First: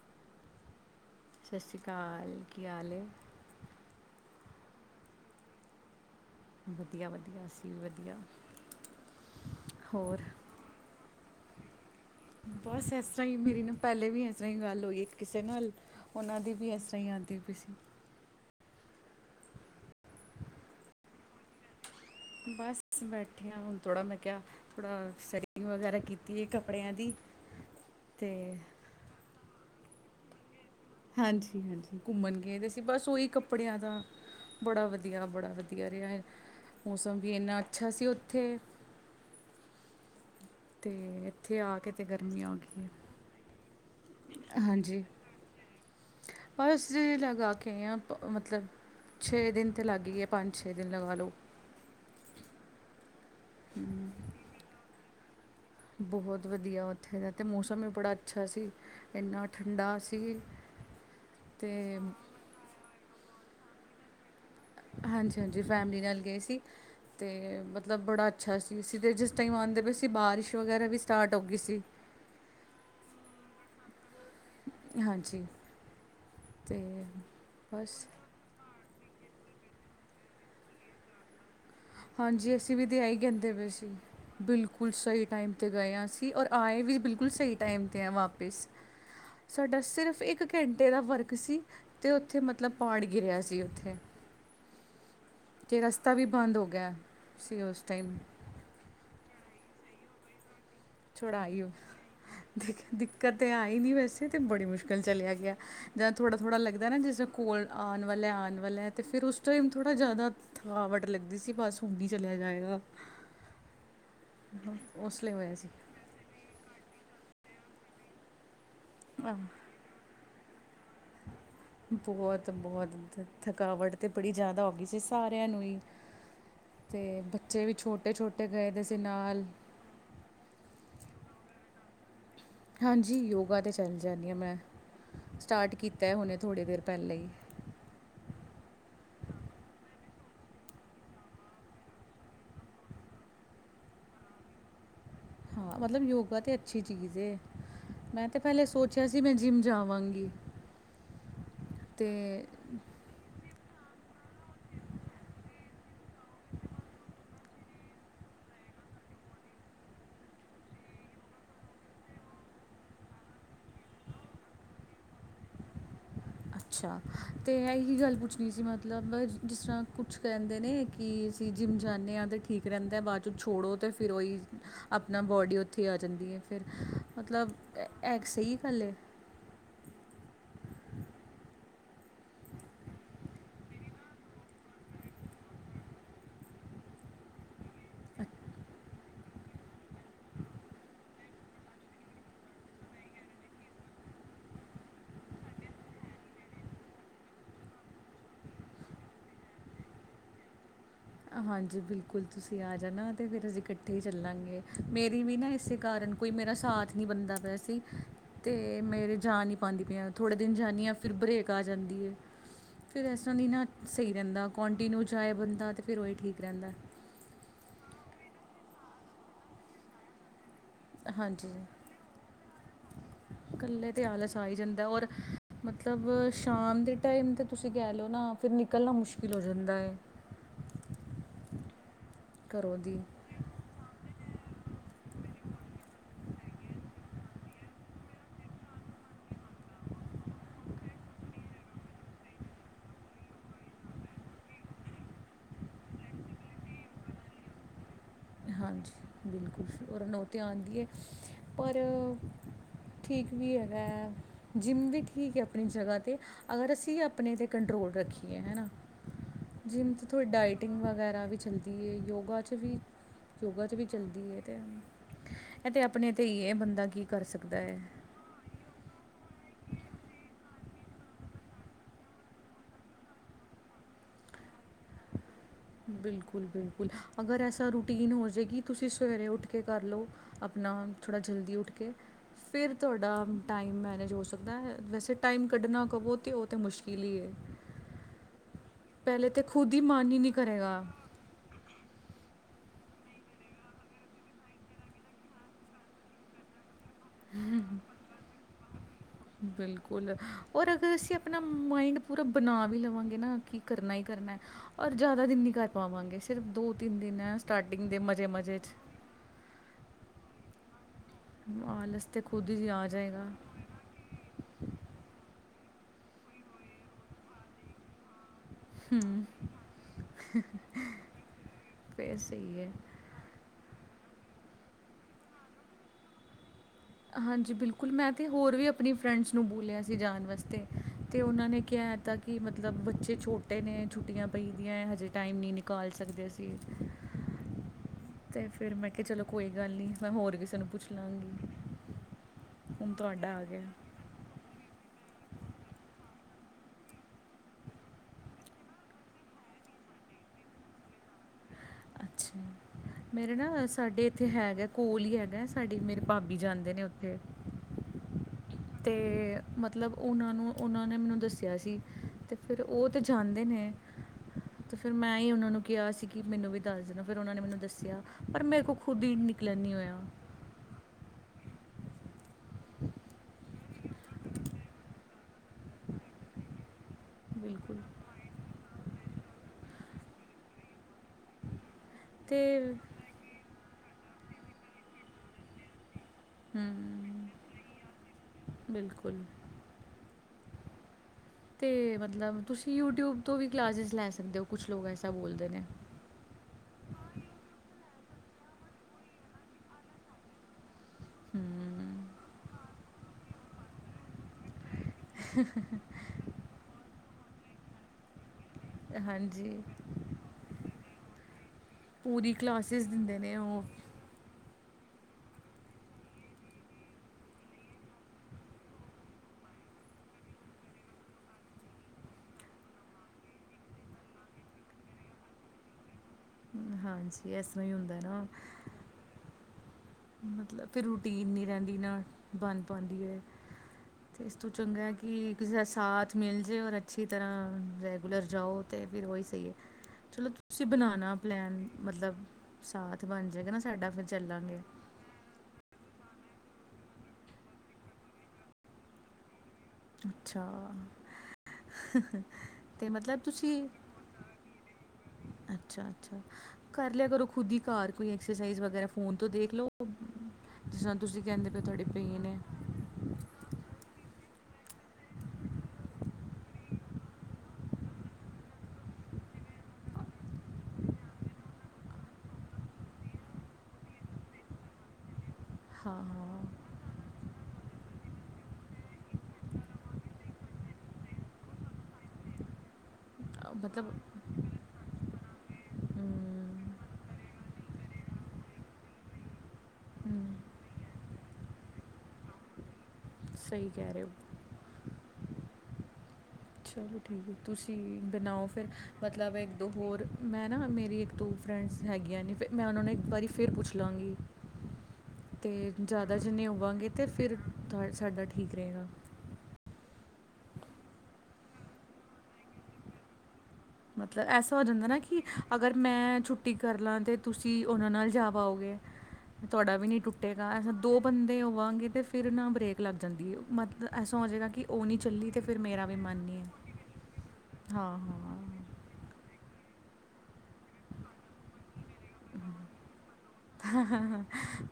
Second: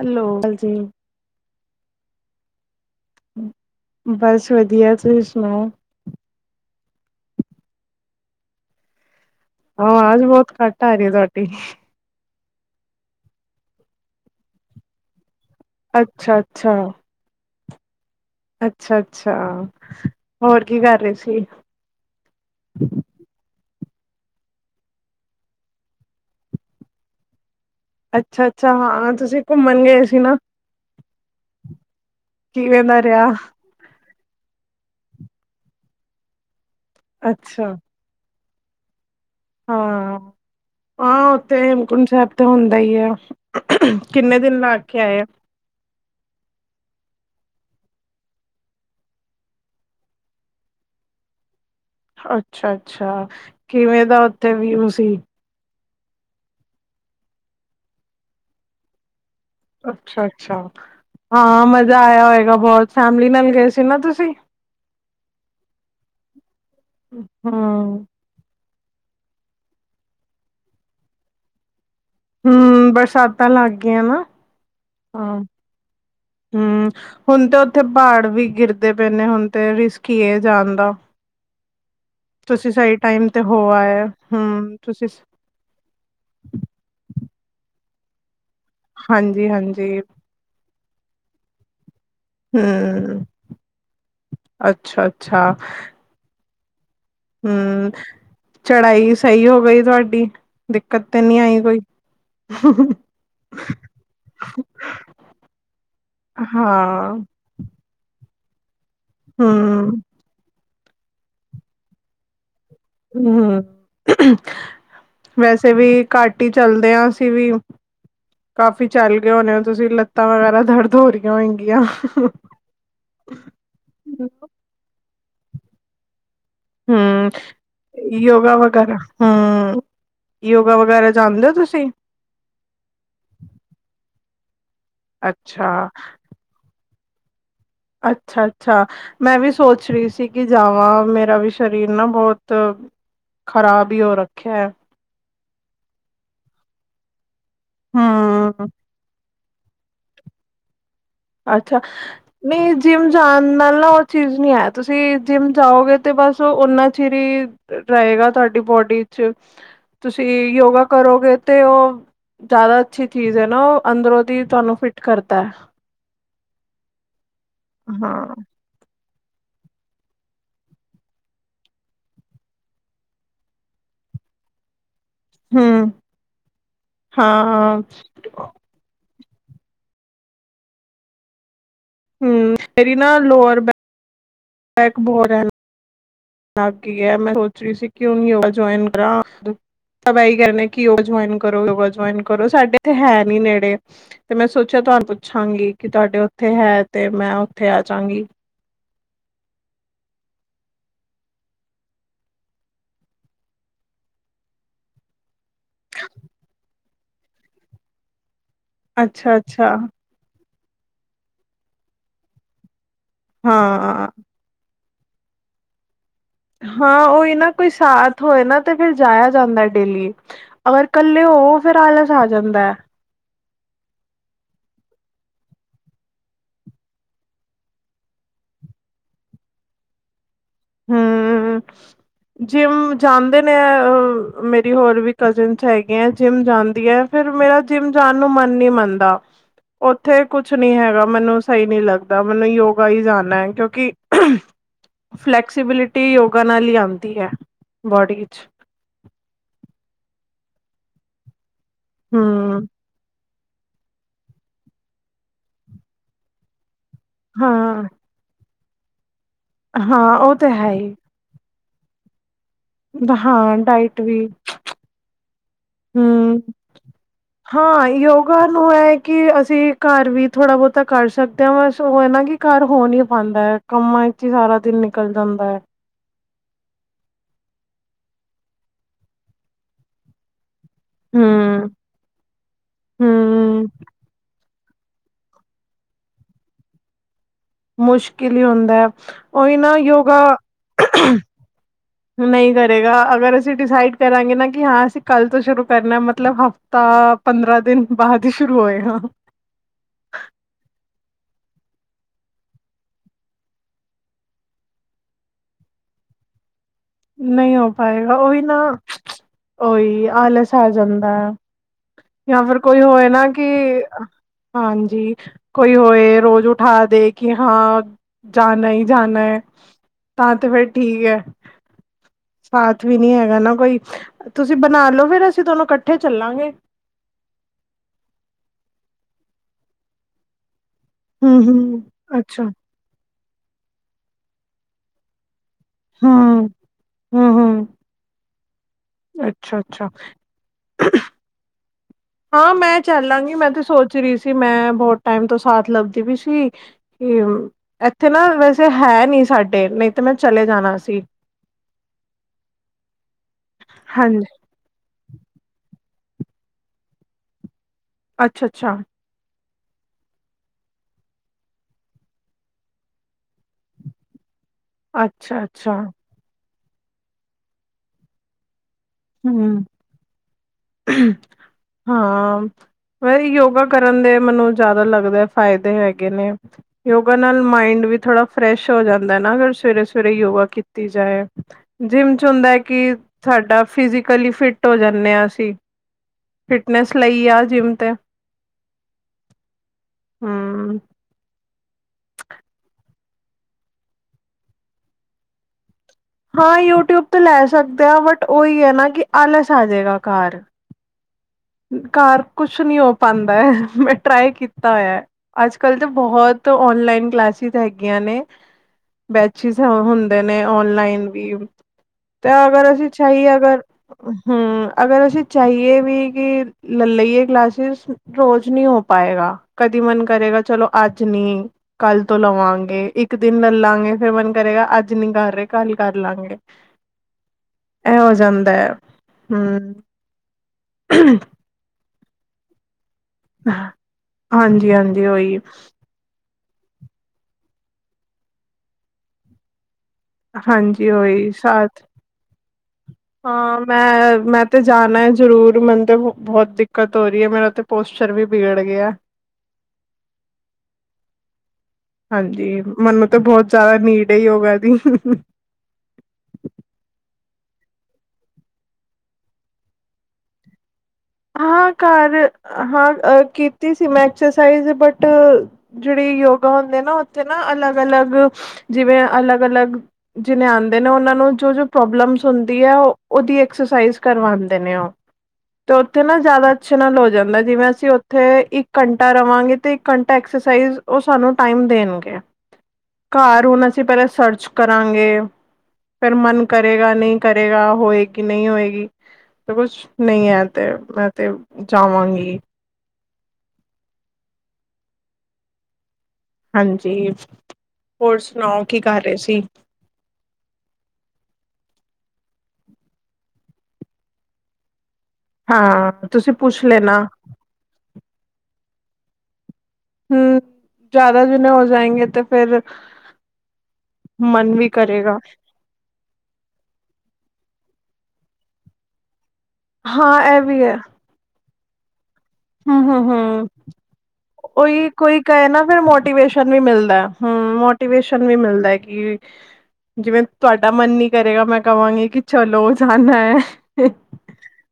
Hello ਹਾਂਜੀ ਸਤਿ ਸ਼੍ਰੀ ਅਕਾਲ, ਕੀ ਹਾਲ ਹੈ ਬਸ ਵਧੀਆ, ਤੁਸੀਂ ਸੁਣਾਓ ਵਧੀਆ ਵਧੀਆ, ਅਸੀ ਵੀ ਵਧੀਆ ਆਹ ਆਵਾਜ ਹੋਰ ਬਹੁਤ ਘੱਟ ਆ ਰਹੀ ਹੈ, ਤੁਹਾਡੀ। ਬਸ ਇਸ ਤਰ੍ਹਾਂ ਹੀ, ਮੇਰੀ ਨਾ ਪਹਿਲੇ ਵੀ ਇਸ ਤਰ੍ਹਾਂ ਹੀ ਗੱਲ ਹੋਈ ਇੱਕ ਕਿਸੇ ਨਾਲ। ਅੱਛਾ ਉਹਨਾਂ ਦੀ ਵੀ, ਅੱਛਾ ਇਸ ਤਰ੍ਹਾਂ ਆਦੀ ਪਈ ਸੀ। ਅੱਛਾ ਅੱਛਾ, ਹੋਰ ਕੀ ਕਰ ਰਹੇ ਸੀ। ਬਸ ਬੈਠੇ ਹਾਂ ਹੁਣ ਥੋੜ੍ਹਾ, ਮੈਂ ਕਿਹਾ ਥੋੜਾ ਸਿੰਗ ਵਗੈਰਾ ਕੀਤੀ ਹੈ ਕੱਪੜਿਆਂ ਦੀ। ਤੇ ਅੱਛਾ ਅੱਛਾ ਹਾਂ, ਤੁਸੀਂ ਘੁੰਮਣ ਗਏ ਸੀ ਨਾ। ਹਾਂਜੀ ਹਾਂਜੀ, ਘੁੰਮਣ ਗਏ ਦੇ ਸੀ ਕਿਵੇਂ ਦਾ ਬਸ ਔ ਰਿਹਾ ਹੀ ਕੱਪੜਿਆਂ ਦਾ। ਬੜਾ ਵਧੀਆ ਬੜਾ ਵਧੀਆ ਰਿਹਾ ਐ, ਮੌਸਮ ਵੀ ਇੰਨਾ ਅੱਛਾ ਸੀ ਉੱਥੇ। ਹਾਂ, ਅਤੇ ਹਾਂ ਇੱਥੇ ਉੱਥੇ ਆ ਕੇ ਤਾਂ ਹੇਮਕੁੰਟ ਸਾਹਿਬ ਗਰਮੀ ਤੇ ਆ ਹੁੰਦਾ ਗਈ ਹੀ ਆ। ਹਾਂਜੀ, ਬਸ ਜੀ, ਲਗਾ ਕੇ ਆਂਈ ਆਂ, ਮਤਲਬ ਛੇ ਦਿਨ ਤੇ ਲਗ ਹੀ ਗਏ, ਪੰਜ ਛੇ ਦਿਨ ਲਗਾ ਲੋ। ਅੱਛਾ ਅੱਛਾ, ਹਮ, ਕਿਵੇਂ ਦਾ ਉੱਥੇ ਵਿਊ ਸੀ। ਬਹੁਤ ਵਧੀਆ, ਉੱਥੇ ਦਾ ਤੇ ਮੌਸਮ ਵੀ ਬੜਾ ਅੱਛਾ ਸੀ। ਕਿੰਨਾ ਠੰਡਾ ਅੱਛਾ ਸੀ ਅੱਛਾ, ਹਾਂ ਅਤੇ ਮਜ਼ਾ ਆਇਆ ਹੋਏਗਾ ਬਹੁਤ ਫੈਮਿਲੀ ਨਾਲ ਗਏ ਸੀ ਨਾ ਤੁਸੀਂ। ਹਾਂਜੀ ਹਾਂਜੀ, ਫੈਮਲੀ ਨਾਲ ਗਏ ਸੀ, ਤੇ ਹਮ ਮਤਲਬ ਬੜਾ ਅੱਛਾ, ਅਸੀਂ ਤੇ ਜਿਸ ਟਾਈਮ ਆਉਂਦੇ ਪਏ ਸੀਂ ਬਾਰਿਸ਼ ਵਗੈਰਾ ਵੀ ਸਟਾਰਟ ਹੋ ਗਈ ਸੀ। ਹੂ, ਬਰਸਾਤਾਂ ਲੱਗ ਗਈਆਂ ਨਾ। ਹਾਂ ਹਾਂਜੀ ਅਤੇ ਹੂ, ਹੁਣ ਤੇ ਉੱਥੇ ਬਸ ਪਹਾੜ ਵੀ ਗਿਰ ਗਿਰਦੇ ਪਏ ਨੇ, ਹੁਣ ਤੇ ਰਿਸਕ ਹੀ ਹੈ ਜਾਣ ਦਾ। ਹਾਂਜੀ ਤੁਸੀਂ ਅਸੀਂ ਵੀ ਸਹੀ ਤੇ ਏਹੀ ਟਾਈਮ ਕਹਿੰਦੇ ਹੋ ਪਏ ਸੀ, ਆਏ ਹੂੰ ਬਿਲਕੁਲ ਤੁਸੀਂ ਸਹੀ ਟਾਈਮ ਤੇ ਗਏ ਹ ਅਸੀਂ, ਔਰ ਆਏ ਵੀ ਬਿਲਕੁਲ ਸਹੀ ਟਾਈਮ 'ਤੇ ਹੈ ਵਾਪਿਸ ਹਾਂਜੀ ਸਾਡਾ ਹਾਂਜੀ ਸਿਰਫ ਇੱਕ ਘੰਟੇ ਦਾ ਫਰਕ ਸੀ ਤੇ ਉੱਥੇ ਮਤਲਬ ਪਹਾੜ ਹੂੰ ਗਿਰਿਆ ਸੀ ਉੱਥੇ, ਅੱਛਾ ਅੱਛਾ ਤੇ ਰਸ ਤਾ ਵੀ ਬੰਦ, ਹੋ ਗਿਆ। ਹੂ, ਚੜਾਈ ਸਹੀ ਹੋ ਗਈ ਤੁਹਾਡੀ ਦਿੱਕਤ ਤੇ ਨਹੀਂ ਆਈ ਛੁੜਾਈ ਉਹ ਕੋਈ ਦਿੱਕਤ ਤੇ ਆਈ ਨਹੀਂ, ਵੈਸੇ ਤੇ ਬੜੀ ਮੁਸ਼ਕਿਲ ਚਲਿਆ ਗਿਆ ਜਦ ਥੋੜਾ ਥੋੜ੍ਹਾ ਲੱਗਦਾ ਨਾ ਹਾਂ ਜਿਸ ਤ ਕੋਲ ਆਉਣ ਵਾਲਾ ਹੈ ਆਉਣ ਵਾਲਾ ਹੈ, ਤੇ ਫਿਰ ਉਸ ਟਾਈਮ ਥੋੜ੍ਹਾ ਹੂੰ ਜ਼ਿਆਦਾ ਥਕਾਵਟ ਲੱਗਦੀ ਸੀ, ਬਸ ਹੁਗੀ ਚਲਿਆ ਜਾਏਗਾ। ਹੂੰ ਹੰ ਉਸ ਲਈ ਹੋਇਆ ਸੀ ਵੈਸੇ ਵੀ ਘੱਟ ਹੀ ਚੱਲਦੇ ਹਾਂ ਅਸੀਂ ਵੀ ਕਾਫੀ ਚੱਲ ਗਏ ਹੋਣੇ ਹੋ ਤੁਸੀਂ ਲੱਤਾਂ ਵਗੈਰਾ ਦਰਦ ਹੋ ਰਹੀਆਂ ਹੋਏਗੀਆਂ। ਬਹੁਤ ਬਹੁਤ [inaudible] ਥਕਾਵਟ ਤੇ ਬੜੀ ਜ਼ਿਆਦਾ ਹੋ ਗਈ ਸੀ ਸਾਰਿਆਂ ਨੂੰ ਹੀ। ਤੇ ਹੂੰ ਬੱਚੇ ਵੀ ਛੋਟੇ ਛੋਟੇ ਯੋਗਾ ਗਏ ਦੇ ਸੀ ਵਗੈਰਾ ਨਾਲ। ਹੂੰ ਯੋਗਾ ਵਗੈਰਾ ਜਾਣਦੇ ਹੋ ਤੁਸੀਂ ਹਾਂਜੀ ਯੋਗਾ ਤਾਂ ਚੱਲ ਜਾਂਦੀ ਹਾਂ ਮੈਂ, ਸਟਾਰਟ ਅੱਛਾ, ਕੀਤਾ ਹੁਣੇ ਥੋੜ੍ਹੀ ਦੇਰ ਪਹਿਲਾਂ ਹੀ ਅੱਛਾ- ਅੱਛਾ ਮੈਂ ਵੀ ਸੋਚ ਰਹੀ ਸੀ ਕਿ ਜਾਵਾਂ ਮੇਰਾ ਵੀ ਸਰੀਰ ਨਾ ਬਹੁਤ ਖ਼ਰਾਬ ਈ ਹੋ ਰੱਖਿਆ ਏ। ਹਾਂ ਮਤਲਬ ਯੋਗਾ ਤੇ ਅੱਛੀ ਚੀਜ਼ ਏ ਮੈਂ ਤੇ ਪਹਿਲੇ ਹੂੰ, ਸੋਚ ਕਿਆ ਸੀ ਮੈਂ ਜਿੰਮ ਜਾਵਾਂਗੀ। ਅੱਛਾ ਅਤੇ ਨਹੀਂ। ਜਿੰਮ ਜਾਣ ਨਾਲ ਨਾ ਉਹ ਚੀਜ਼ ਨੀ ਹੈ ਤੁਸੀਂ ਜਿੰਮ ਜਾਓਗੇ ਤੇ ਬਸ ਓਨਾਂ ਚਿਰ ਈ ਰਹੇਗਾ ਤੁਹਾਡੀ ਬੋਡੀ 'ਚ ਤੁਸੀਂ ਯੋਗਾ ਕਰੋਗੇ ਤੇ ਉਹ ਜ਼ਿਆਦਾ ਅੱਛੀ ਚੀਜ਼ ਹੈ ਨਾ ਉਹ ਅੰਦਰੋਂ ਦੀ ਤੁਹਾਨੂੰ ਫਿੱਟ ਕਰਦਾ। ਅੱਛਾ ਅਤੇ ਇਹੀ ਗੱਲ ਹਾਂ, ਪੁੱਛਣੀ ਸੀ ਮਤਲਬ ਜਿਸ ਤਰ੍ਹਾਂ ਕੁਛ ਕਹਿੰਦੇ ਨੇ ਕਿ ਅਸੀਂ ਜਿੰਮ ਜਾਂਦੇ ਹਾਂ ਤਾਂ ਠੀਕ ਰਹਿੰਦਾ ਬਾਅਦ 'ਚ ਛੋੜੋ ਅਤੇ ਫਿਰ ਉਹੀ ਆਪਣਾ ਬੋਡੀ ਉੱਥੇ ਹੂੰ, ਆ ਜਾਂਦੀ ਹੈ ਫਿਰ ਮਤਲਬ ਹਾਂ, ਹੈ ਸਹੀ ਗੱਲ ਐ? ਹੂੰ ਮੇਰੀ ਨਾ ਲੋਅਰ ਬੈ ਬੈਕ ਬਹੁ ਰਹਿਣ ਲੱਗ ਗਈ ਏ ਮੈਂ ਸੋਚ ਰਹੀ ਸੀ ਕਿ ਹੁਣ ਯੋਗਾ ਜੁਆਇਨ ਕਰਾਂ। ਸਬ ਇਹੀ ਕਹਿੰਦੇ ਕਿ ਯੋਗਾ ਜੁਆਇਨ ਕਰੋ- ਯੋਗਾ ਜੁਆਇਨ ਕਰੋ ਸਾਡੇ ਤੇ ਹੈ ਨੀ ਨੇੜੇ ਤੇ ਮੈਂ ਸੋਚਿਆ ਤੁਹਾਨੂੰ ਪੁੱਛਾਂਗੀ ਕਿ ਤੁਹਾਡੇ ਉੱਥੇ ਹੈ ਤੇ ਮੈਂ ਉੱਥੇ ਆ ਜਾਂਗੀ। ਹਾਂਜੀ, ਬਿਲਕੁਲ ਤੁਸੀਂ ਆ ਜਾਣਾ ਤੇ ਫਿਰ ਅਸੀਂ ਇਕੱਠੇ ਹੀ ਚੱਲਾਂਗੇ। ਮੇਰੀ ਵੀ ਨਾ। ਇਸੇ ਕਾਰਨ ਕੋਈ ਮੇਰਾ ਸਾਥ ਨਹੀਂ ਬਣਦਾ ਪਿਆ ਸੀ ਤੇ ਮੇਰੇ ਅੱਛਾ ਜਾ ਨਹੀਂ ਅੱਛਾ ਪਾਂਦੀ ਪਈ ਆ। ਥੋੜ੍ਹੇ ਦਿਨ ਜਾਂਦੀ ਹਾਂ ਫਿਰ ਬਰੇਕ ਆ ਜਾਂਦੀ ਏ ਫਿਰ ਇਸ ਤਰ੍ਹਾਂ ਦੀ ਨਾ ਹਾਂ ਸਹੀ ਰਹਿੰਦਾ। ਕੋਂਟੀਨਿਊ ਜਾਏ ਬੰਦਾ ਤੇ ਫਿਰ ਓ ਈ ਠੀਕ ਰਹਿੰਦਾ ਹਾਂ ਉਹੀ ਨਾ ਕੋਈ ਸਾਥ ਹੋਏ ਤੇ ਨਾ ਫਿਰ ਜਾਇਆ ਜਾਂਦਾ ਡੇਲੀ ਅਗਰ ਇਕੱਲੇ ਹੋ ਫਿਰ ਆਲਸ ਆ ਜਾਂਦਾ। ਕੱਲੇ ਤੇ ਆਲਸ ਆਈ ਜਾਂਦਾ ਔਰ ਮਤਲਬ ਸ਼ਾਮ ਦੇ ਟਾਈਮ ਤੇ ਤੁਸੀਂ ਕਹਿ ਲਓ ਨਾ ਫਿਰ ਨਿਕਲਣਾ ਮੁਸ਼ਕਿਲ ਹੋ ਜਾਂਦਾ ਏ। ਹੂੰ ਜਿਮ ਘਰੋਂ ਦੀ ਜਾਂਦੇ ਨੇ ਅ। ਮੇਰੀ ਹੋਰ ਵੀ ਕਜ਼ਨਸ ਹੈਗੇ ਹੈ ਜਿੰਮ ਜਾਂਦੀ ਹੈ ਫਿਰ ਮੇਰਾ ਜਿੰਮ ਜਾਣ ਨੂੰ ਮਨ ਨੀ ਮੰਨਦਾ। ਉੱਥੇ ਕੁਛ ਨੀ ਹੈਗਾ ਮੈਨੂੰ ਸਹੀ ਨੀ ਲੱਗਦਾ ਮੈਨੂੰ ਯੋਗਾ ਹੀ ਜਾਨਾ ਹੈ ਕਿਉਂਕਿ ਫਲੈਕਸੀਬਿਲਿਟੀ ਯੋਗਾ ਨਾਲ ਈ ਆਂਦੀ ਹੈ ਬੋਡੀ 'ਚ ਹਾਂਜੀ ਬਿਲਕੁਲ ਉਹਰ ਨੂੰ ਉਹ ਤਾਂ ਆਂਦੀ ਹੈ ਪਰ ਹਮ ਠੀਕ ਵੀ ਹੈਗਾ ਜਿੰਮ ਵੀ ਠੀਕ ਹੈ ਆਪਣੀ ਜਗ੍ਹਾ 'ਤੇ ਅਗਰ ਅਸੀਂ ਤੀ ਆਪਣੇ ਹਾਂ ਕੰਟਰੋਲ ਰੱਖੀਏ ਹੈਨਾ। ਜਿੰਮ 'ਚ ਹਾਂ ਥੋੜ੍ਹੀ ਉਹ ਤੇ ਹੈ ਡਾਇਟਿੰਗ ਹੀ ਵਗੈਰਾ ਵੀ ਚੱਲਦੀ ਹੈ ਯੋਗਾ 'ਚ ਵੀ ਹਾਂ ਯੋਗਾ 'ਚ ਵੀ ਡਾਇਟ ਚੱਲਦੀ ਹੈ ਤੇ ਇਹ ਤੇ ਆਪਣੇ ਤੇ ਈ ਹਮ ਏ ਬੰਦਾ ਕੀ ਕਰ ਸਕਦਾ ਹੈ? ਘਰ ਨੂੰ ਇਹ ਕਿ ਅਸੀਂ ਘਰ ਵੀ ਥੋੜਾ-ਬਹੁਤਾ ਕਰ ਸਕਦੇ ਹਾਂ ਬਸ ਉਹ ਹੈ ਨਾ ਕਿ ਘਰ ਹੋ ਨਹੀਂ ਪਾਉਂਦਾ ਹੈ। ਕੰਮਾਂ ਵਿਚ ਹੀ ਸਾਰਾ ਦਿਨ ਨਿਕਲ ਜਾਂਦਾ ਹੈ। ਬਿਲਕੁਲ-ਬਿਲਕੁਲ ਅਗਰ ਐਸਾ ਰੂਟੀਨ ਹੋ ਜੇ ਕੀ ਤੁਸੀਂ ਸਵੇਰੇ ਉੱਠ ਕੇ ਕਰ ਲਓ। ਆਪਣਾ ਥੋੜ੍ਹਾ ਜਲਦੀ ਹਮ ਉੱਠ ਕੇ ਫਿਰ ਤੁਹਾਡਾ ਹਮ ਟਾਈਮ ਮੈਨੇਜ ਹੋ ਸਕਦਾ ਏ ਵੈਸੇ ਟਾਈਮ ਕੱਢਣਾ ਕਵੋ ਤੇ ਉਹ ਤੇ ਮੁਸ਼ਕਿਲ ਈ ਏ। ਮੁਸ਼ਕਿਲ ਹੀ ਹੁੰਦਾ ਹੈ ਉਹੀ ਨਾ ਹੀ ਮਨ ਹੀ ਯੋਗਾ ਨਹੀਂ ਤਾਂ ਕਰੇਗਾ [unintelligible] [unintelligible] ਨਹੀਂ ਕਰੇਗਾ ਅਗਰ ਅਸੀਂ ਡਿਸਾਈਡ ਕਰਾਂਗੇ ਨਾ ਕਿ ਹਾਂ ਅਸੀਂ ਕੱਲ੍ਹ ਤੋਂ ਸ਼ੁਰੂ ਕਰਨਾ ਮਤਲਬ ਹਫ਼ਤਾ ਪੰਦਰਾਂ ਦਿਨ ਬਾਅਦ ਹੀ ਸ਼ੁਰੂ ਹੋਏ ਹਾਂ। ਬਿਲਕੁਲ ਔਰ ਅਗਰ ਅਸੀਂ ਆਪਣਾ ਮਾਈਂਡ ਪੂਰਾ ਬਣਾ ਵੀ ਲਵਾਂਗੇ ਨਾ ਕਿ ਕਰਨਾ ਹੀ ਕਰਨਾ ਔਰ ਜ਼ਿਆਦਾ ਦਿਨ ਨੀ ਕਰ ਪਾਵਾਂਗੇ ਸਿਰਫ ਦੋ ਤਿੰਨ ਦਿਨ ਹੈ ਨਹੀਂ ਹੋ ਸਟਾਰਟਿੰਗ ਦੇ ਪਾਏਗਾ ਮਜ਼ੇ ਉਹੀ ਨਾ -ਮਜ਼ੇ 'ਚ ਉਹੀ ਆਲਸ ਆ ਜਾਂਦਾ ਐ ਆਲਸ ਤਾਂ ਜਾਂ ਖੁਦ ਫਿਰ ਹੀ ਕੋਈ ਆ ਹੋਏ ਜਾਏਗਾ ਨਾ ਕਿ ਹਾਂਜੀ ਕੋਈ ਹੋਏ ਰੋਜ਼ ਉਠਾ ਦੇ ਕਿ ਹਾਂ। ਜਾਣਾ ਹੀ ਜਾਣਾ ਹੈ ਤਾਂ ਤੇ ਫੇਿਰ ਠੀਕ ਹੈ। ਫੇਸ ਸਾਥ ਵੀ ਨਹੀਂ ਹੈਗਾ ਨਾ ਕੋਈ, ਤੁਸੀਂ ਬਣਾ ਲਓ ਫੇਿਰ ਅਸੀਂ ਦੋਵੇ ਇਕੱਠੇ ਚੱਲਾਂਗੇ। ਹਾਂਜੀ, ਬਿਲਕੁਲ ਮੈਂ ਤਾਂ ਹੋਰ ਵੀ ਆਪਣੀ ਫਰੈਂਡਸ ਨੂੰ ਬੋਲਿਆ ਸੀ ਜਾਣ ਵਾਸਤੇ। ਤੇ ਹਮ ਓਨਾਂ ਨੇ ਕੈ ਤਾ ਹਮ ਕੀ ਅੱਛਾ ਮਤਲਬ ਬੱਚੇ ਛੋਟੇ ਨੇ, ਛੁੱਟੀਆਂ ਪਈ ਦੀਆਂ। ਹਜੇ ਟਾਈਮ ਨੀ ਨਿਕਲ- ਕਾਲ ਸਕਦੇ ਅਸੀਂ। ਹੂੰ। ਤੇ ਫਿਰ ਮੈਂ ਕਿਹਾ, ਚਲੋ ਕੋਈ ਗੱਲ ਨਹੀਂ ਮੈਂ ਹੋਰ ਕਿਸੇ ਨੂੰ ਪੁੱਛ ਲਾਂਗੀ। ਹਾਂ, ਮੈਂ ਹੁਣ ਤੁਹਾਡਾ ਚੱਲਾਂਗੀ ਆ ਮੈਂ ਗਿਆ। ਤੇ ਸੋਚ ਰਹੀ ਸੀ ਮੈਂ ਬਹੁਤ ਟਾਈਮ ਤੋਂ ਸਾਥ ਲੱਭਦੀ ਪੀ ਸੀ। ਕੀ ਐਥੇ ਨਾ ਵੈਸੇ ਹੈ ਨੀ ਸਾਡੇ ਨਈ ਤਾਂ ਮੈਂ ਚਲੇ ਜਾਣਾ ਸੀ। ਅੱਛਾ ਮੇਰੇ ਨਾ ਸਾਡੇ ਹਾਂਜੀ ਏਥੇ ਹੈਗਾ- ਕੋਲ ਈ ਹੈਗਾ, ਸਾਡੇ ਮੇਰੇ ਭਾਬੀ ਜਾਂਦੇ ਨੇ ਓਥੇ। ਅੱਛਾ-ਅੱਛਾ। ਤੇ ਮਤਲਬ ਉਨਾਂਨੂੰ ਉਨਾਂ ਨੇ ਮੈਨੂੰ ਦੱਸਿਆ ਸੀ ਤੇ ਫਿਰ ਉਹ ਤਾਂ ਜਾਂਦੇ ਨੇ। ਤੇ ਫਿਰ ਮੈਂ ਹੀ ਅੱਛਾ ਉਹਨਾਂ ਨੂੰ ਅੱਛਾ ਕਿਹਾ ਸੀ। ਕਿ ਮੈਨੂੰ ਵੀ ਦੱਸ ਦੇਣਾ, ਫਿਰ ਉਹਨਾਂ ਨੇ ਮੈਨੂੰ ਦੱਸਿਆ, ਪਰ ਮੇਰੇ ਕੋ ਖੁਦ ਹੀ ਨਿਕਲਣ ਹਮ ਨਹੀਂ ਹੋਇਆ। ਹਾਂ। ਫਿਰ ਯੋਗਾ ਕਰਨ ਦੇ ਮੈਨੂੰ ਜ਼ਿਆਦਾ ਲੱਗਦਾ ਫਾਇਦੇ ਹੈਗੇ ਨੇ। ਯੋਗਾ ਨਾਲ ਬਿਲਕੁਲ ਮਾਇੰਡ ਵੀ ਥੋੜ੍ਹਾ ਫਰੈਸ਼ ਹੋ ਜਾਂਦਾ ਨਾ ਅਗਰ ਸਵੇਰੇ ਸਵੇਰੇ ਯੋਗਾ ਕੀਤੀ ਜਾਏ‌ ਜਿੰਮ ਚ ਤੇ ਹੁੰਦਾ ਹੈ ਕਿ ਸਾਡਾ ਫਿਜ਼ੀਕਲੀ ਫਿੱਟ ਹੋ ਜਾਂਦੇ ਹਾਂ ਅਸੀਂ। ਫਿਟਨੈਸ ਲਈ ਹਮ ਆ ਜਿੰਮ ਤੇ। ਬਿਲਕੁਲ ਹੂੰ ਤੇ ਮਤਲਬ ਤੁਸੀਂ ਯੂਟਿਊਬ ਤੋਂ ਵੀ ਕਲਾਸਿਸ ਲੈ ਸਕਦੇ ਹੋ ਕੁਛ ਲੋਕ ਐਸਾ ਬੋਲਦੇ ਨੇ। ਹਾਂ ਯੂਟਿਊਬ ਤੇ ਲੈ ਸਕਦੇ, ਬਟ ਓਈ ਐ ਨਾ ਕੀ ਆਲਸ ਆ ਜੇਗਾ ਘਾਰ ਹਮ ਘਰ ਕੁਛ ਨਹੀਂ ਹੋ ਪਾਦਾ ਏ ਮੈਂ ਟਰਾਈ ਕੀਤਾ ਹੋਇਆ ਅੱਜ-ਕੱਲ੍ਹ ਤਾਂ ਬਹੁਤ ਤੋਂ ਔਨਲਾਈਨ ਕਲਾਸਿਸ ਹੈਗੀਆਂ ਨੇ। ਬੈਚਿਸ ਹਾਂਜੀ ਹੁੰਦੇ ਨੇ, ਔਨਲਾਈਨ ਵੀ। ਤੇ ਪੂਰੀ ਅਗਰ ਕਲਾਸਿਸ ਅਸੀਂ ਦਿੰਦੇ ਚਾਈਏ ਨੇ ਅਗਰ, ਉਹ ਹੂੰਅ ਅਗਰ ਅਸੀਂ ਚਾਈਏ ਵੀ। ਕੀ ਲਲ ਲਈ ਏ ਕਲਾਸਿਸ, ਰੋਜ਼ ਨੀ ਹੋ ਪਾਏਗਾ। ਕਦੀ ਮਨ ਕਰੇਗਾ, ਚਲੋ ਅੱਜ ਨੀ। ਕੱਲ ਤੋਂ ਲਵਾਂਗੇ, ਇੱਕ ਦਿਨ ਲੱਲਾਂਗੇ ਫੇਰ ਮਨ ਕਰੇਗਾ ਅੱਜ ਨੀ ਕਰ ਰਹੇ ਕੱਲ ਕਰ ਲਾਂਗੇ। ਹਾਂਜੀ ਐਸਰ੍ਹਾਂ ਈ ਹੁੰਦਾ ਨਾ। ਹੂੰ। ਮਤਲਬ ਫਿਰ ਰੂਟੀਨ ਨੀ ਰਹਿੰਦੀ ਨਾ ਬਣ ਪਾਉਂਦੀ ਹੈ। ਹਾਂਜੀ ਤੇ ਐਸ ਤੋਂ ਚੰਗਾ ਹਾਂਜੀ ਕੀ ਉਹੀ ਕਿਸੇ ਦਾ ਸਾਥ- ਮਿਲ ਜੇ ਔਰ ਅੱਛੀ ਤਰ੍ਹਾਂ ਰੈਗੂਲਰ ਜਾਓ ਤੇ ਫਿਰ ਉਹੀ ਸਹੀ ਹੈ। ਚਲੋ ਤੁਸੀਂ ਹਾਂਜੀ ਬਣਾਣਾ ਉਹੀ ਪਲੈਨ ਸਾਥ ਮਤਲਬ ਸਾਥ ਬਣ ਜੇਗਾ ਨਾ ਹਾਂ ਮੈਂ ਸਾਡਾ ਫੇਰ ਮੈਂ ਚੱਲਾਂਗੇ। ਤੇ ਜਾਣਾ ਹੈ ਜ਼ਰੂਰ ਮੈਨ ਤੇ ਬਹੁਤ ਦਿੱਕਤ ਹੋ ਰਹੀ ਹੈ ਮੇਰਾ ਤੇ ਪੋਸਚਰ ਵੀ ਬਿਗੜ ਗਿਆ। ਅੱਛਾ। ਹਾਂਜੀ ਤੇ ਮੈਨੂੰ ਤਾਂ ਮਤਲਬ ਬੋਤ ਜਾਦਾ ਨੀਡ ਏ ਯੋਗਾ ਦੀ। ਅੱਛਾ ਅੱਛਾ ਕਰ ਲਿਆ ਕਰੋ ਖੁਦ ਈ ਘਾਰ, ਕੋਈ ਐਕਸਰਸਾਈਜ਼ ਵਗੈਰਾ ਫੋਨ ਤੋਂ ਦੇਖ ਲੋ। ਜਿਸ ਤਰਾਂ ਤੁਸੀਂ ਕਹਿੰਦੇ ਪਏ ਹਾਂ ਤੁਹਾਡੀੇ ਘਰ ਪਣੀ ਨੇ ਹਾਂ, ਕੀਤੀ ਸੀ ਮੈਂ ਐਕਸਰਸਾਈਜ਼ ਬਟ ਜਿਹੜੇ ਯੋਗਾ ਹੁੰਦੇ ਨਾ ਉੱਥੇ ਨਾ ਅਲੱਗ-ਅਲੱਗ ਜਿਵੇਂ ਅਲੱਗ-ਅਲੱਗ ਜਿਨੇ ਆਂਦੇ ਨੇ ਓਨਾਂ ਨੂੰ ਜੋ ਜੋ ਪ੍ਰੋਬਲਮਸ ਹੁੰਦੀ ਐ, ਓਦੀ ਐਕਸਰਸਾਈਜ਼ ਕਰਵਾਂਦੇ ਨੇ ਓ। ਤੇ ਉੱਥੇ ਨਾ ਜ਼ਿਆਦਾ ਹਾਂ-ਹਾਂ ਅੱਛੇ ਨਾਲ ਹੋ ਜਾਂਦਾ, ਜਿਵੇਂ ਅਸੀਂ ਉੱਥੇ ਇੱਕ ਘੰਟਾ ਰਵਾਂਗੇ ਤੇ ਇੱਕ ਘੰਟਾ ਐਕਸਰਸਾਈਜ਼ ਉਹ ਸਾਨੂੰ ਟਾਈਮ ਦੇਣਗੇ। ਘਰ ਹੁਨ ਅਸੀਂ ਮਤਲਬ ਪਹਿਲਾਂ ਸਰਚ ਕਰਾਂਗੇ, ਹੂੰ, ਫਿਰ ਮਨ ਕਰੇਗਾ ਨੀ ਕਰੇਗਾ, ਹੋਏ ਕਿ ਨੀ ਹੋਏਗੀ, ਤਾਂ ਕੁਛ ਹੂੰ ਨਈਂ ਐ। ਤੇ ਮੈਂ ਤੇ ਜਾਵਾਂਗੀ ਸਹੀ ਕਹਿ ਰਹੇ ਓ ਚਲੋ ਹਾਂਜੀ ਠੀਕ ਤੁਸੀਂ ਹੋਰ ਬਣਾਓ ਸੁਣਾਓ ਫਿਰ ਕੀ ਕਰ ਰਹੇ ਮਤਲਬ ਸੀ ਇੱਕ ਦੋ ਹੋਰ ਮੈਂ ਨਾ ਮੇਰੀ ਇੱਕ ਦੋ ਫਰੈਂਡਸ ਹੈਗੀਆਂ ਨੇ ਫਿ ਮੈਂ ਉਹਨਾਂ ਨੂੰ ਇੱਕ ਵਾਰੀ ਫਿਰ ਪੁੱਛ ਲਾਂਗੀ [inaudible] ਤੇ ਹਾਂ ਜ਼ਿਆਦਾ ਤੁਸੀਂ ਜਨੇ ਪੁੱਛ ਹੋਵਾਂਗੇ ਲੈਣਾ ਤੇ ਫਿਰ ਤ ਸਾਡਾ ਠੀਕ ਰਹੇਗਾ ਹਮ ਜ਼ਿਆਦਾ ਜਨੇ ਹੋ ਜਾਏਗੇੇ ਤੇ ਫਿਰ ਮਤਲ ਮਨ ਐਸਾ ਹੋ ਵੀ ਜਾਂਦਾ ਨਾ ਕਰੇਗਾ ਕਿ ਅਗਰ ਮੈਂ ਛੁੱਟੀ ਕਰ ਲਾਂ ਤਾਂ ਤੁਸੀਂ ਉਹਨਾਂ ਨਾਲ ਜਾ ਪਾਓਗੇ ਤੁਹਾਡਾ ਵੀ ਨਹੀਂ ਹਾਂ ਇਹ ਟੁੱਟੇਗਾ ਵੀ ਅਸੀਂ ਹੈ ਦੋ ਬੰਦੇ ਹੋਵਾਂਗੇ ਤੇ ਫ ਫਿਰ ਨਾ ਬਰੇੇਕ ਹਮ ਲੱਗ ਹਮ ਜਾਂਦੀ ਹਮ ਮਤ ਐਸਾ ਹੋ ਜੇਗਾ ਕਿ ਉਹ ਉਹੀ ਨਹੀਂ ਕੋਈ ਚੱਲੀ ਅਤੇ ਕਹੇ ਫਿਰ ਨਾ ਮੇਰਾ ਵੀ ਮਨ ਨਹੀਂ ਹੈ ਮੋਟੀਵੇਸ਼ਨ ਵੀ ਮਿਲਦਾ ਹਮ ਹਾਂ ਮੋਟੀਵੇਸ਼ਨ ਵੀ ਹਾਂ ਮਿਲਦਾ ਕਿ ਜਿਵੇਂ ਤੁਹਾਡਾ ਮਨ ਨੀ ਕਰੇਗਾ ਮੈਂ ਕਵਾਂਗੀ ਕਿ ਚਲੋ ਉਹ ਜਾਣਾ ਐ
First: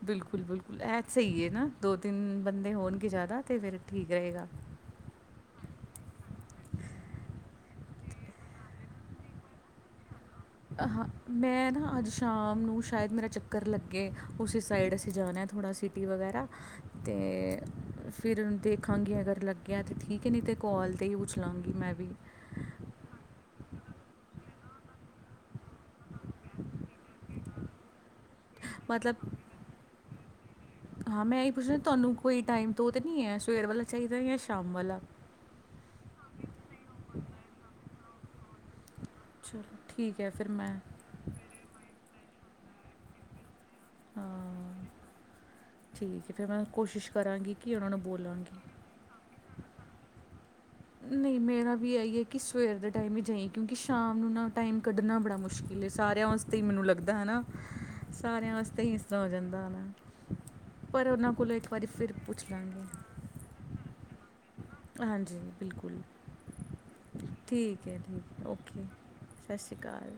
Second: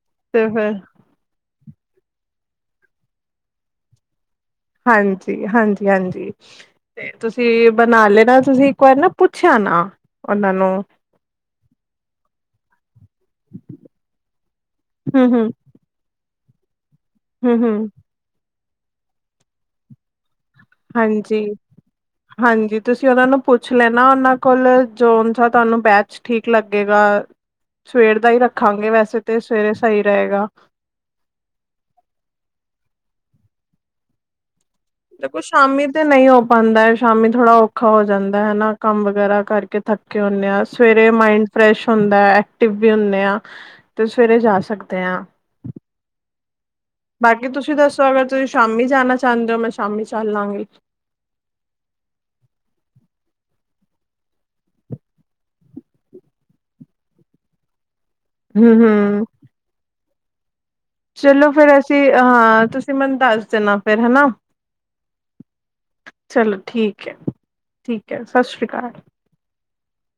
ਬਿਲਕੁਲ ਬਿਲਕੁਲ ਇਹ ਸਹੀ ਹੈ ਨਾ ਦੋ ਤਿੰਨ ਬੰਦੇ ਹੋਣਗੇ ਜ਼ਿਆਦਾ ਤੇ ਫਿਰ ਠੀਕ ਰਹੇਗਾ ਹਾਂਜੀ ਹਾਂਜੀ ਹਾਂਜੀ ਤੇ ਤੁਸੀਂ ਬਣਾ ਲੈਨਾ ਤੁਸੀਂ ਇੱਕ ਵਾਰ ਨਾ ਪੁੱਛਿ ਯਾਨਾ ਅਹਾਂ ਮੈਂ ਨਾ ਅੱਜ ਸ਼ਾਮ ਨੂੰ ਸ਼ਾਇਦ ਮੇਰਾ ਚੱਕਰ ਲੱਗੇ ਉਸੇ ਸਾਈਡ ਅਸੀਂ ਹਮ ਹਮ ਜਾਣਾ ਥੋੜ੍ਹਾ ਅਸੀਂ ਦੀ ਵਗੈਰਾ ਤੇ ਹਮ ਹਮ ਫਿਰ ਦੇਖਾਂਗੀ ਅਗਰ ਲੱਗਿਆ ਤੇ ਠੀਕ ਹੈ ਨਹੀਂ ਤੇ ਕੋਲ 'ਤੇ ਹੀ ਪੁੱਛ ਹਾਂਜੀ ਲਾਂਗੀ ਮੈਂ ਵੀ ਹਾਂਜੀ ਤੁਸੀਂ ਉਹਨਾਂ ਨੂੰ ਪੁੱਛ ਲੈਨਾ ਉਹਨਾਂ ਕੋਲ ਜੋਨਸਾ ਤੁਹਾਨੂੰ ਬੈਚ ਠੀਕ ਲੱਗੇਗਾ ਸਵੇਰ ਦਾ ਹੀ ਰੱਖਾਂਗੇ ਮਤਲਬ ਵੈਸੇ ਤੇ ਸਵੇਰੇ ਸਹੀ ਰਹੇਗਾ ਹਾਂ ਮੈਂ ਇਹੀ ਪੁੱਛਣਾ ਤੁਹਾਨੂੰ ਕੋਈ ਟਾਈਮ ਤੋਂ ਤਾਂ ਨਹੀਂ ਹੈ ਸਵੇਰ ਵਾਲਾ ਚਾਹੀਦਾ ਯਾ ਸ਼ਾਮ ਵਾਲਾ ਦੇਖੋ ਸ਼ਾਮੀ ਤੇ ਨਹੀਂ ਹੋ ਪਾਉਦਾ ਸ਼ਾਮੀ ਥੋੜ੍ਹਾ ਔਖਾ ਹੋ ਜਾਂਦਾ ਹਨਾ ਕੰਮ ਵਗੈਰਾ ਚਲੋ ਕਰਕੇ ਥੱਕ ਠੀਕ ਹੈ ਫਿਰ ਮੈਂ ਮਾਇੰਡ ਫਰੈਸ਼ ਹੁੰਦਾ ਐਕਟਿਵ ਵੀ ਹੁੰਦੇ ਆ ਤੇ ਸਵੇਰੇ ਜਾ ਹਾਂ ਸਕਦੇ ਆਂ ਠੀਕ ਹੈ ਫਿਰ ਮੈਂ ਕੋਸ਼ਿਸ਼ ਬਾਕੀ ਕਰਾਂਗੀ ਤੁਸੀਂ ਕਿ ਉਹਨਾਂ ਨੂੰ ਦੱਸੋ ਅਗਰ ਤੁਸੀਂ ਬੋਲਾਂਗੀ ਸ਼ਾਮੀ ਜਾਣਾ ਚਾਹੁੰਦੇ ਹੋ ਮੈਂ ਸ਼ਾਮੀ ਚੱਲ ਲਾਂਗੀ ਨਹੀਂ ਮੇਰਾ ਵੀ ਇਹੀ ਹੈ ਕਿ ਸਵੇਰ ਦੇ ਟਾਈਮ ਹੀ ਜਾਈ ਕਿਉਂਕਿ ਸ਼ਾਮ ਨੂੰ ਨਾ ਟਾਈਮ ਕੱਢਣਾ ਬੜਾ ਮੁਸ਼ਕਿਲ ਹੈ ਸਾਰਿਆਂ ਵ ਹੀ ਮੈਨੂੰ ਲੱਗਦਾ ਹੈ ਨਾ ਸਾਰਿਆਂ ਹਮ ਵਾਸਤੇ ਹਿੱਸਰ ਹਮ ਹੋ ਜਾਂਦਾ ਹੋਨਾ ਪਰ ਉਹਨਾਂ ਚਲੋ ਕੋਲੋਂ ਇੱਕ ਫੇਰ ਵਾਰੀ ਅਸੀਂ ਫਿਰ ਪੁੱਛ ਹਾਂ ਲਾਂਗੇ ਤੁਸੀਂ ਮੈਨੂੰ ਦੱਸ ਦੇਣਾ ਫੇਰ ਹਨਾ ਹਾਂਜੀ ਬਿਲਕੁਲ ਚਲੋ ਠੀਕ ਹੈ ਠੀਕ ਹੈ ਸਤਿ ਠੀਕ ਸ੍ਰੀ ਓਕੇ ਅਕਾਲ ਸ ਸੀ ਕਾਲ